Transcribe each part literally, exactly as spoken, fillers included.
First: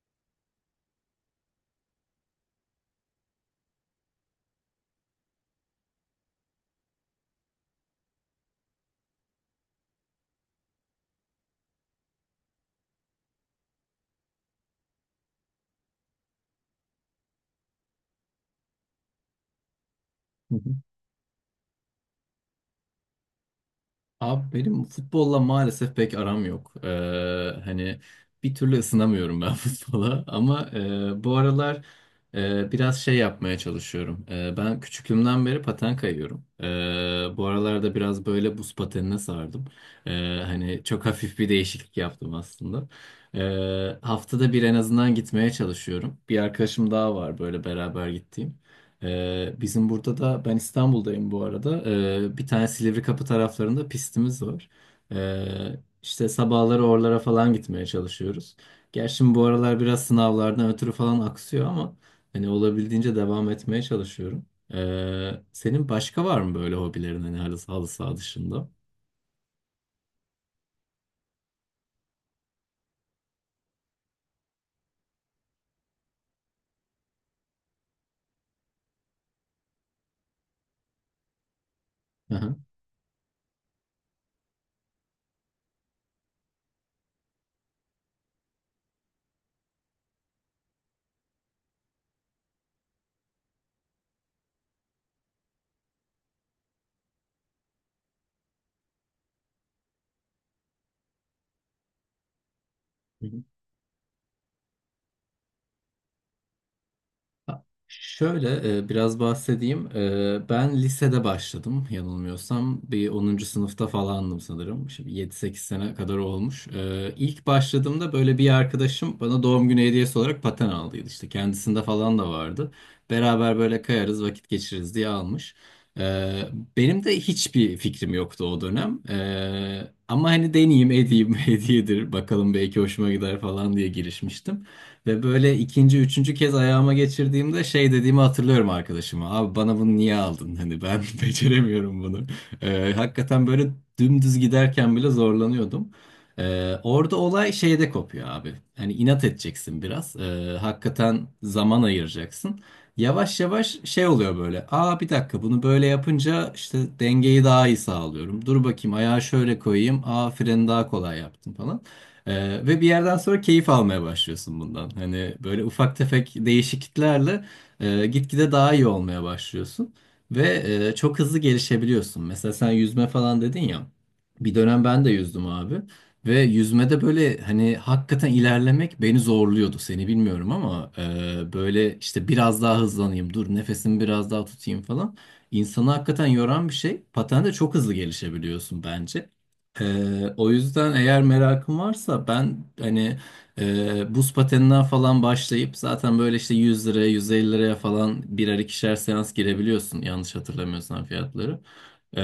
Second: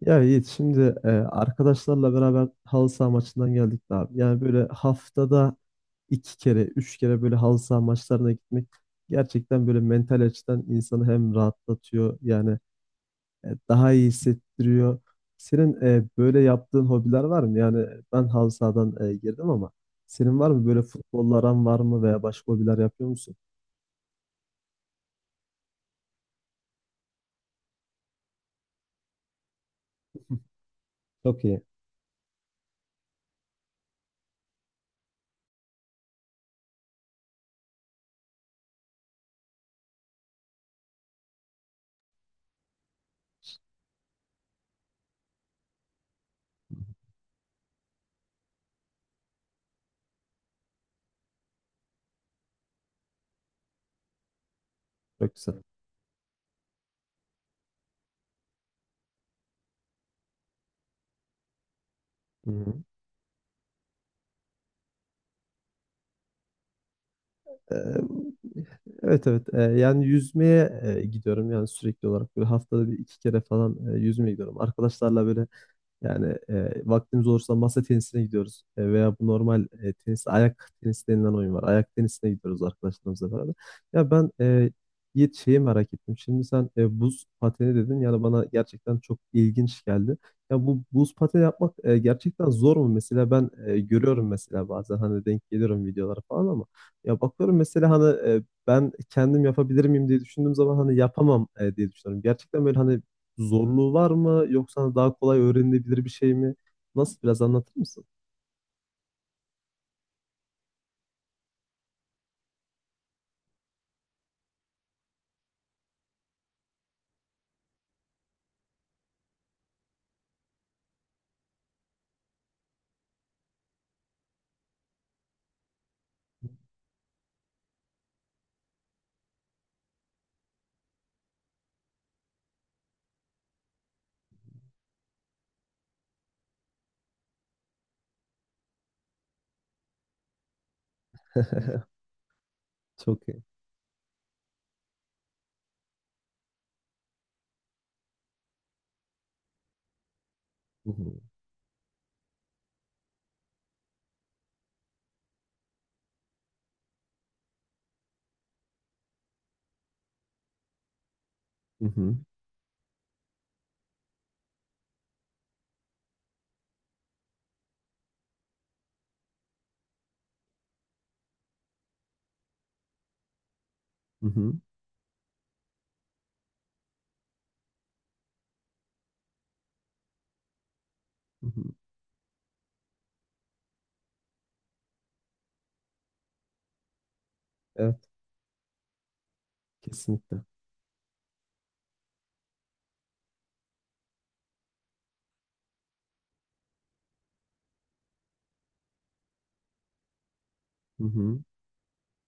Ya Yiğit şimdi e, arkadaşlarla beraber halı saha maçından geldik de abi. Yani böyle haftada iki kere, üç kere böyle halı saha maçlarına gitmek gerçekten böyle mental açıdan insanı hem rahatlatıyor yani e, daha iyi hissettiriyor. Senin e, böyle yaptığın hobiler var mı? Yani ben halı sahadan e, girdim ama senin var Hı mı hı. böyle futbolla aran var mı veya başka hobiler yapıyor musun? Abi benim futbolla maalesef pek aram yok. Ee, hani bir türlü ısınamıyorum ben futbola ama e, bu Çok iyi. aralar e, biraz şey yapmaya çalışıyorum. E, ben küçüklüğümden beri paten kayıyorum. E, bu aralarda biraz böyle buz patenine sardım. E, Hani çok hafif bir değişiklik yaptım aslında. E, haftada bir en azından gitmeye çalışıyorum. Bir arkadaşım daha var böyle beraber gittiğim. Ee, bizim burada da ben İstanbul'dayım bu arada. Ee, bir tane Silivri Kapı taraflarında pistimiz var. Çok güzel. Ee, işte sabahları oralara falan gitmeye çalışıyoruz. Gerçi bu aralar biraz sınavlardan ötürü falan aksıyor ama hani olabildiğince devam etmeye çalışıyorum. Ee, senin başka var mı böyle hobilerin hani halı, halı Ee, saha dışında? Evet, evet. Ee, yani yüzmeye e, gidiyorum yani sürekli olarak böyle haftada bir iki kere falan e, yüzmeye gidiyorum. Arkadaşlarla böyle yani e, vaktimiz olursa masa tenisine gidiyoruz. E, veya bu normal e, tenis, ayak tenisi denilen oyun var. Ayak tenisine Aha. gidiyoruz arkadaşlarımızla beraber. Ya ben e, Yiğit şeyi merak ettim. Şimdi sen e, buz pateni dedin. Yani bana gerçekten çok ilginç geldi. Ya bu buz pateni yapmak e, gerçekten zor mu? Mesela ben e, görüyorum mesela bazen hani denk geliyorum videolara falan ama ya bakıyorum mesela hani e, ben kendim yapabilir miyim diye düşündüğüm zaman hani yapamam e, diye düşünüyorum. Gerçekten böyle hani zorluğu var mı yoksa daha kolay öğrenilebilir bir şey mi? Nasıl biraz Ha, anlatır mısın? şöyle e, biraz bahsedeyim. E, Ben lisede başladım yanılmıyorsam. Bir onuncu sınıfta falandım sanırım. Şimdi 7-8 sene kadar olmuş. E, İlk başladığımda böyle bir arkadaşım bana doğum günü hediyesi olarak paten aldıydı. İşte kendisinde falan da vardı. Beraber böyle kayarız vakit geçiririz diye almış. E, Benim de hiçbir fikrim yoktu o dönem. E, Ama hani deneyeyim edeyim hediyedir bakalım belki hoşuma gider falan diye girişmiştim. Ve böyle ikinci, üçüncü kez ayağıma geçirdiğimde şey dediğimi hatırlıyorum arkadaşıma. Abi bana bunu niye aldın? Hani ben beceremiyorum bunu. Ee, Çok iyi. Hakikaten böyle dümdüz giderken bile zorlanıyordum. Ee, orada olay şeyde kopuyor abi. Hani inat edeceksin biraz. Ee, Hı hı. Hakikaten zaman ayıracaksın. Yavaş yavaş şey oluyor böyle. Aa, bir dakika, bunu böyle yapınca işte dengeyi daha iyi sağlıyorum. Dur bakayım ayağı şöyle koyayım. Aa, freni daha kolay yaptım Hı falan. hı. Ee, ve bir yerden sonra keyif almaya başlıyorsun bundan. Hani böyle ufak tefek değişikliklerle e, gitgide daha iyi olmaya başlıyorsun. Ve e, çok hızlı gelişebiliyorsun. Mesela sen yüzme falan dedin ya. Hı hı. Bir dönem ben de yüzdüm abi. Ve yüzmede böyle hani hakikaten ilerlemek beni zorluyordu. Seni bilmiyorum ama Hı e, hı. böyle işte biraz daha hızlanayım, dur nefesimi biraz daha tutayım falan. İnsanı hakikaten yoran bir şey. Patende çok hızlı Evet, gelişebiliyorsun bence. Ee, kesinlikle. O yüzden eğer merakın varsa ben hani e, buz pateninden falan başlayıp zaten böyle işte yüz liraya yüz elli liraya falan birer ikişer seans girebiliyorsun yanlış Hı hatırlamıyorsam hı. fiyatları. Ee,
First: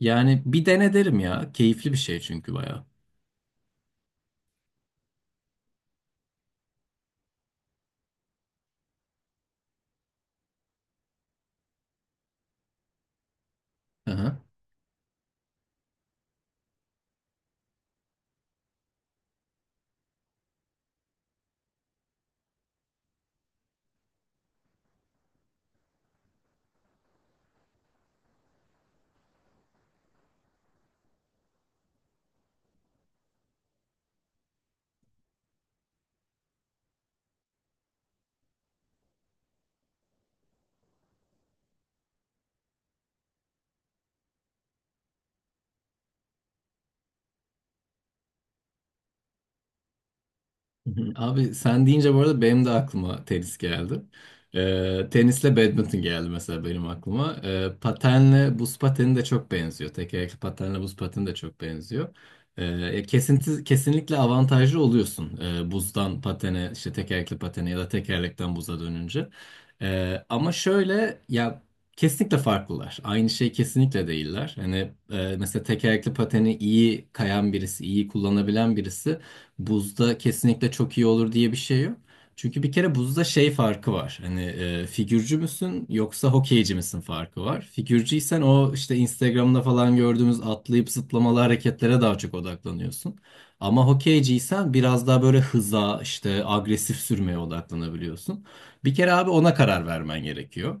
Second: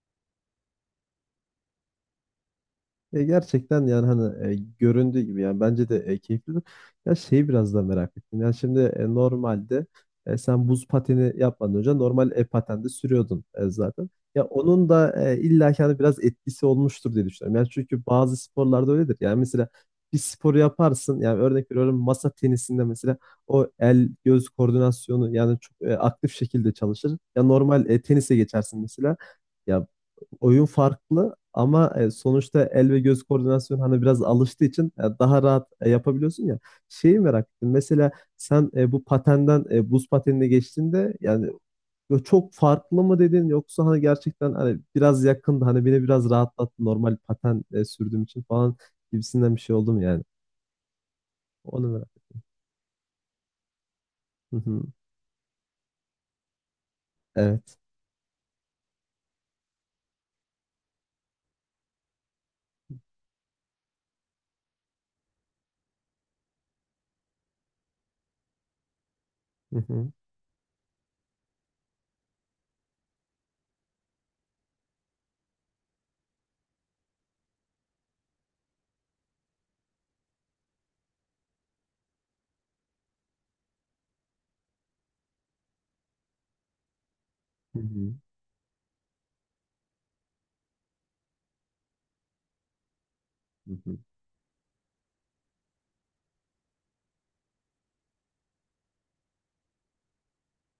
Yani bir dene derim ya, keyifli bir şey çünkü bayağı. E, gerçekten yani hani e, göründüğü gibi yani bence de e, keyiflidir. Ya şeyi biraz da merak ettim. Yani şimdi e, normalde e, sen buz pateni yapmadan önce normal e, patende sürüyordun e, zaten. Ya onun da e, illa ki hani biraz etkisi olmuştur diye düşünüyorum. Yani çünkü bazı sporlarda öyledir. Yani mesela bir sporu yaparsın. Yani örnek veriyorum masa tenisinde mesela o el göz koordinasyonu yani çok e, aktif şekilde çalışır. Ya normal e, tenise geçersin mesela. Ya oyun farklı ama e, sonuçta el ve göz koordinasyonu hani biraz alıştığı için e, daha rahat e, yapabiliyorsun ya. Şeyi merak ettim. Mesela sen e, bu patenden e, buz patenine geçtiğinde yani böyle çok farklı mı dedin yoksa hani gerçekten hani biraz yakındı hani beni biraz rahatlattı normal paten e, sürdüğüm için falan gibisinden bir şey oldu mu yani? Hı hı. Abi sen Onu deyince bu merak. arada benim de aklıma tenis geldi. Hı hı. Ee, tenisle badminton geldi mesela benim aklıma. Ee, Evet. Patenle buz pateni de çok benziyor. Tekerlekli patenle buz pateni de çok benziyor. Ee, kesinti, kesinlikle avantajlı oluyorsun. Ee, buzdan patene, işte tekerlekli patene ya da tekerlekten buza dönünce. Hı hı. Ee, ama şöyle ya, kesinlikle farklılar. Aynı şey kesinlikle değiller. Hani e, mesela tekerlekli pateni iyi kayan birisi, iyi kullanabilen birisi buzda kesinlikle çok iyi olur diye bir şey yok. Çünkü bir kere buzda şey farkı var. Hani e, figürcü müsün yoksa hokeyci misin farkı var. Hı hı. Figürcüysen o işte Instagram'da falan gördüğümüz atlayıp zıplamalı hareketlere daha çok odaklanıyorsun. Hı Ama hı. hokeyciysen biraz daha böyle hıza, işte agresif sürmeye odaklanabiliyorsun. Bir kere abi ona karar vermen gerekiyor.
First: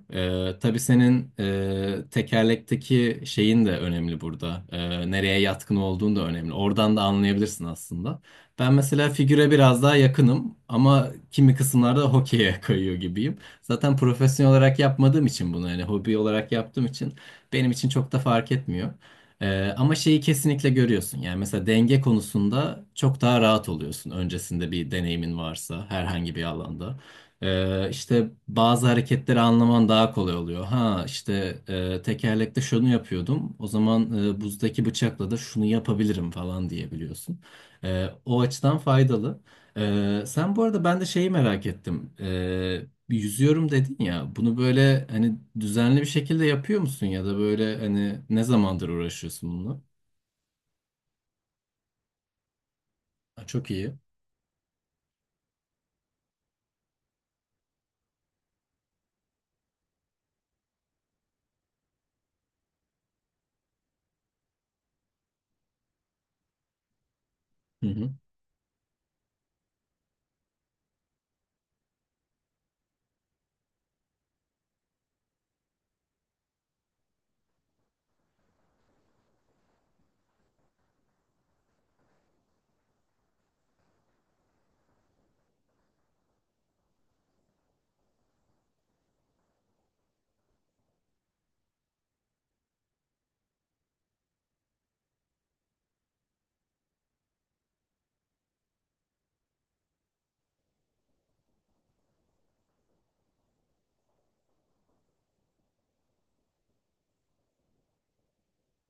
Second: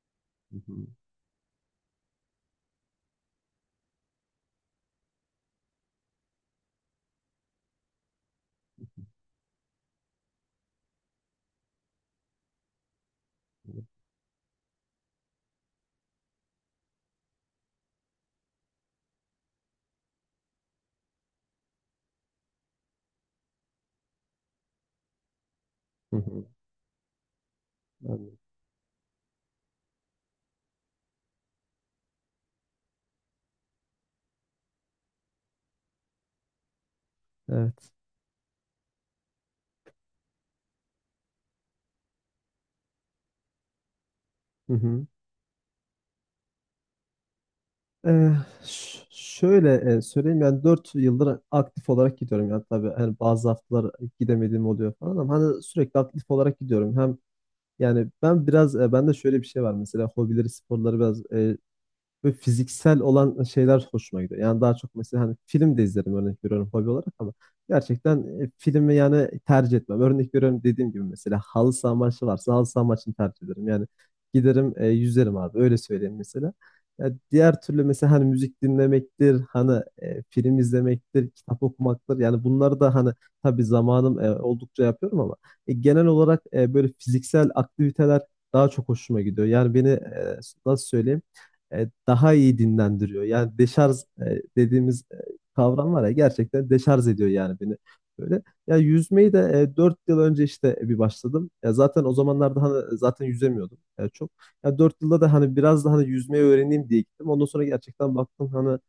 Hı Ee, tabii hı. senin e, tekerlekteki şeyin de önemli burada. Ee, nereye yatkın olduğun da önemli. Oradan da anlayabilirsin aslında. Ben mesela figüre biraz daha yakınım ama kimi kısımlarda hokeye kayıyor gibiyim. Zaten profesyonel olarak yapmadığım için bunu, hani hobi olarak yaptığım için, benim için çok da fark etmiyor. Ee, ama şeyi kesinlikle görüyorsun. Yani mesela denge konusunda çok daha rahat oluyorsun. Öncesinde bir deneyimin varsa Hı herhangi bir hı. alanda. Ee, işte Anladım. bazı hareketleri anlaman daha kolay oluyor. Ha işte e, tekerlekte şunu yapıyordum. O zaman e, buzdaki bıçakla da şunu yapabilirim falan diyebiliyorsun. Evet. Ee, o açıdan faydalı. Ee, sen bu arada, ben de şeyi merak ettim. Ee, bir yüzüyorum dedin ya. Bunu Hı böyle hı. hani düzenli bir şekilde yapıyor musun ya da böyle hani Ee, ne zamandır ş- uğraşıyorsun Şöyle bununla? e, söyleyeyim yani dört yıldır aktif olarak gidiyorum yani tabii hani Ha, bazı çok haftalar iyi. gidemediğim oluyor falan ama hani sürekli aktif olarak gidiyorum hem yani ben biraz e, bende şöyle bir şey var mesela hobileri sporları biraz eh, ve fiziksel olan şeyler hoşuma gidiyor. Yani daha çok mesela hani film de izlerim örnek veriyorum hobi olarak ama Hı hı. gerçekten e, filmi yani tercih etmem. Örnek veriyorum dediğim gibi mesela halı saha maçı varsa halı saha maçını tercih ederim. Yani giderim e, yüzerim abi öyle söyleyeyim mesela. Ya diğer türlü mesela hani müzik dinlemektir, hani e, film izlemektir, kitap okumaktır. Yani bunları da hani tabii zamanım e, oldukça yapıyorum ama e, genel olarak e, böyle fiziksel aktiviteler daha çok hoşuma gidiyor. Yani beni e, nasıl söyleyeyim? e, daha iyi dinlendiriyor. Yani deşarj e, dediğimiz e, kavram var ya gerçekten deşarj ediyor yani beni. Böyle ya yüzmeyi de e, dört yıl önce işte bir başladım. Ya zaten o zamanlarda hani e, zaten yüzemiyordum ya çok. Ya dört yılda da hani biraz da hani yüzmeyi öğreneyim diye gittim. Ondan sonra gerçekten baktım hani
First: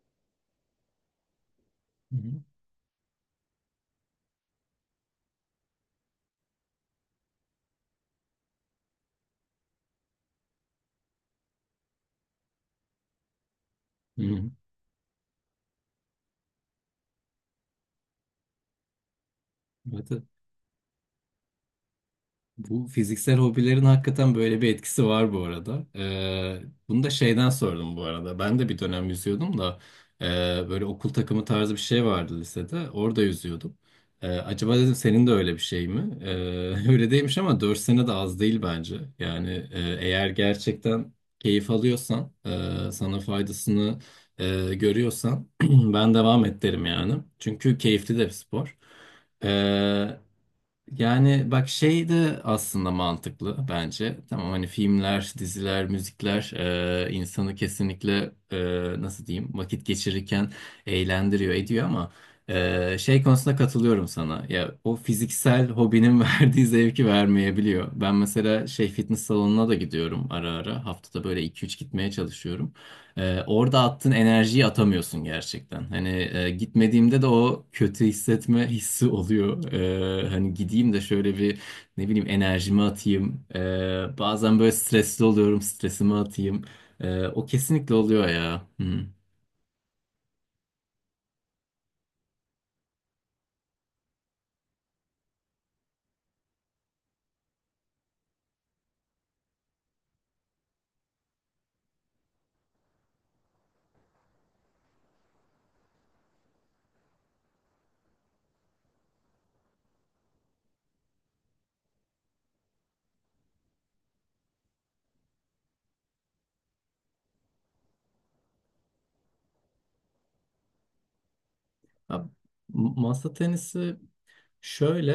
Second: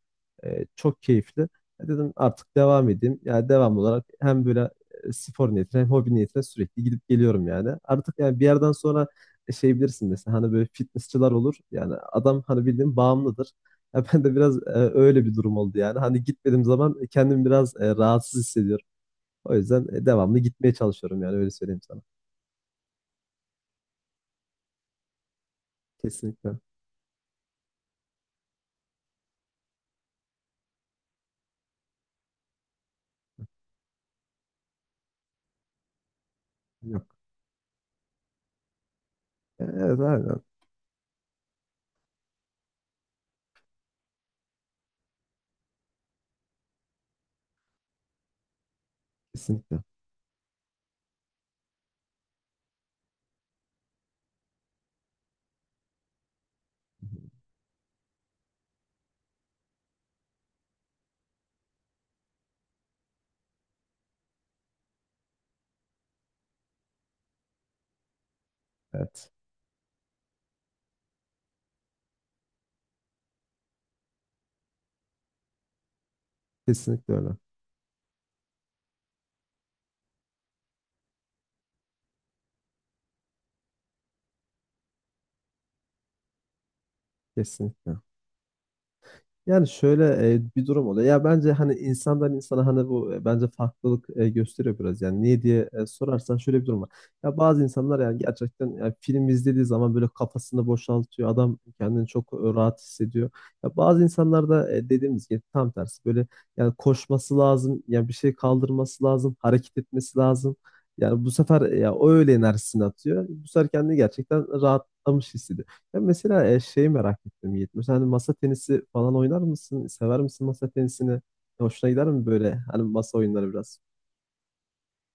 e, çok keyifli. E, Dedim Hı hı. artık devam edeyim. Yani devam olarak hem böyle e, spor niyetine hem hobi niyetine sürekli gidip geliyorum yani. Artık yani bir yerden sonra e, şey bilirsin mesela hani böyle fitnessçılar olur. Yani adam hani bildiğin bağımlıdır. Ya Hı ben de hı. biraz e, öyle bir durum oldu yani. Hani gitmediğim zaman e, kendimi biraz e, rahatsız hissediyorum. O yüzden e, Evet, evet. devamlı gitmeye çalışıyorum yani öyle söyleyeyim sana. Bu fiziksel hobilerin hakikaten böyle bir etkisi var bu arada. Kesinlikle. Ee, bunu da şeyden sordum bu arada. Ben de bir dönem yüzüyordum da e, böyle okul takımı tarzı bir şey vardı lisede. Orada yüzüyordum. Ee, acaba dedim senin de öyle bir şey mi? Ee, öyle Yok. değilmiş ama dört sene de az değil bence. Yani E, e, Evet eğer aynen. gerçekten keyif alıyorsan, e, sana faydasını e, görüyorsan ben devam et derim yani. Çünkü keyifli de bir spor. Kesinlikle. Ee, Yani bak şey de aslında mantıklı bence. Tamam, hani filmler, diziler, müzikler e, insanı kesinlikle e, nasıl diyeyim vakit geçirirken eğlendiriyor ediyor ama e, şey konusunda katılıyorum sana. Ya o fiziksel hobinin verdiği zevki vermeyebiliyor. Ben mesela şey, fitness Evet. salonuna da gidiyorum ara ara. Haftada böyle iki üç gitmeye çalışıyorum. Ee, orada attığın enerjiyi atamıyorsun gerçekten. Hani e, Kesinlikle gitmediğimde de öyle. o kötü hissetme hissi oluyor. Ee, hani gideyim de şöyle bir, ne bileyim, enerjimi atayım. Ee, bazen böyle stresli oluyorum, stresimi atayım. Ee, o kesinlikle Kesinlikle. oluyor ya. Hı. Yani şöyle e, bir durum oluyor. Ya bence hani insandan insana hani bu e, bence farklılık e, gösteriyor biraz. Yani niye diye e, sorarsan şöyle bir durum var. Ya bazı insanlar yani gerçekten ya film izlediği zaman böyle kafasını boşaltıyor. Adam kendini çok e, rahat hissediyor. Ya bazı insanlar da e, dediğimiz gibi tam tersi böyle yani koşması lazım. Yani bir şey kaldırması lazım. Hareket etmesi lazım. Yani bu sefer e, ya o öyle enerjisini atıyor. Bu sefer kendini gerçekten rahatlamış hissediyor. Ben mesela e, şeyi merak ettim Yiğit. Mesela hani masa tenisi falan oynar mısın? Sever misin masa tenisini? Hoşuna gider Ya, mi böyle? Hani m- masa masa oyunları biraz. tenisi, şöyle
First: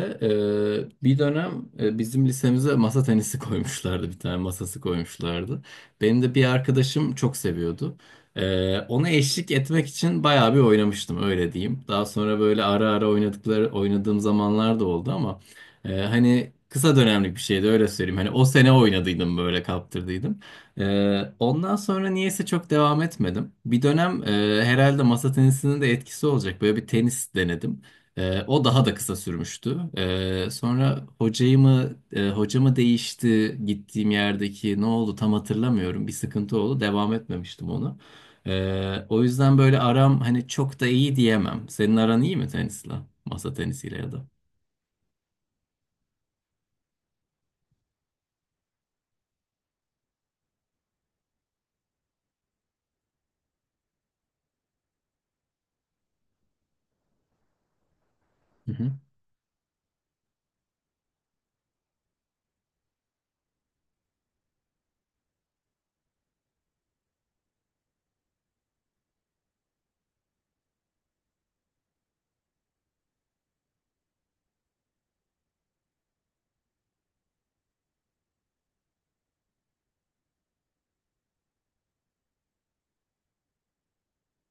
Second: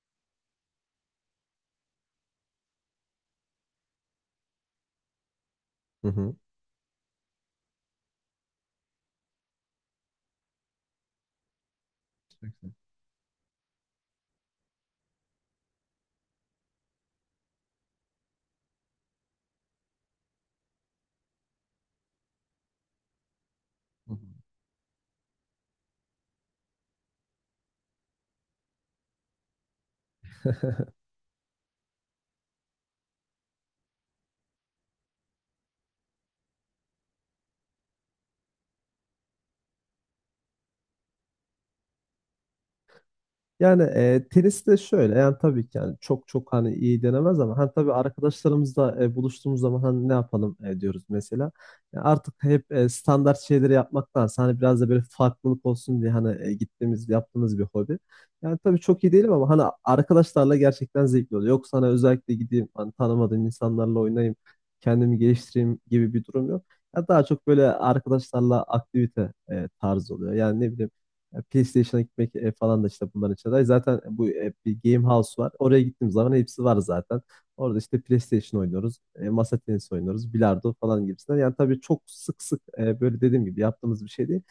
e, bir dönem e, bizim lisemize masa tenisi koymuşlardı, bir tane masası koymuşlardı. Hı Benim hı. de bir arkadaşım çok seviyordu. E, ona eşlik etmek için bayağı bir oynamıştım, öyle diyeyim. Daha sonra Çok böyle güzel. ara ara oynadıkları oynadığım zamanlar da oldu ama e, hani kısa dönemlik bir şeydi, öyle söyleyeyim. Hani o sene oynadıydım, böyle kaptırdıydım. E, ondan sonra niyeyse çok devam etmedim. Bir Hı dönem e, herhalde masa tenisinin de etkisi olacak, böyle bir tenis denedim. Ee, o daha da kısa sürmüştü. Ee, hı. Sonra hocayı mı e, hoca mı değişti gittiğim yerdeki, ne oldu tam hatırlamıyorum. Bir sıkıntı oldu. Devam etmemiştim onu. Ee, o yüzden böyle aram hani çok da iyi diyemem. Senin aran iyi mi tenisle? Masa Yani tenisiyle ya da. e, tenis de şöyle yani tabii ki yani çok çok hani iyi denemez ama hani tabii arkadaşlarımızla e, buluştuğumuz zaman hani ne yapalım e, diyoruz mesela. Yani artık hep e, standart şeyleri yapmaktansa hani biraz da böyle farklılık olsun diye hani e, gittiğimiz yaptığımız bir hobi. Yani Hı tabii hı. çok iyi değilim ama hani arkadaşlarla gerçekten zevkli oluyor. Yoksa hani özellikle gideyim hani tanımadığım insanlarla oynayayım kendimi geliştireyim gibi bir durum yok. Ya daha çok böyle arkadaşlarla aktivite e, tarzı oluyor. Yani ne bileyim ya PlayStation'a gitmek e, falan da işte bunların içinde var. Zaten bu e, bir Game House var. Oraya gittiğim zaman hepsi var zaten. Orada işte PlayStation oynuyoruz, e, masa tenisi oynuyoruz, bilardo falan gibisinden. Yani tabii çok sık sık e, böyle dediğim gibi yaptığımız bir şey değil.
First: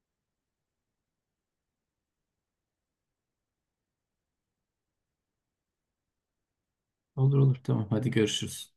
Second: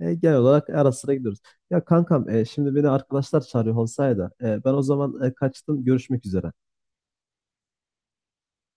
E, genel olarak ara sıra gidiyoruz. Ya kankam e, şimdi beni arkadaşlar çağırıyor olsaydı e, ben o zaman e, kaçtım. Görüşmek üzere. Olur olur, tamam hadi görüşürüz.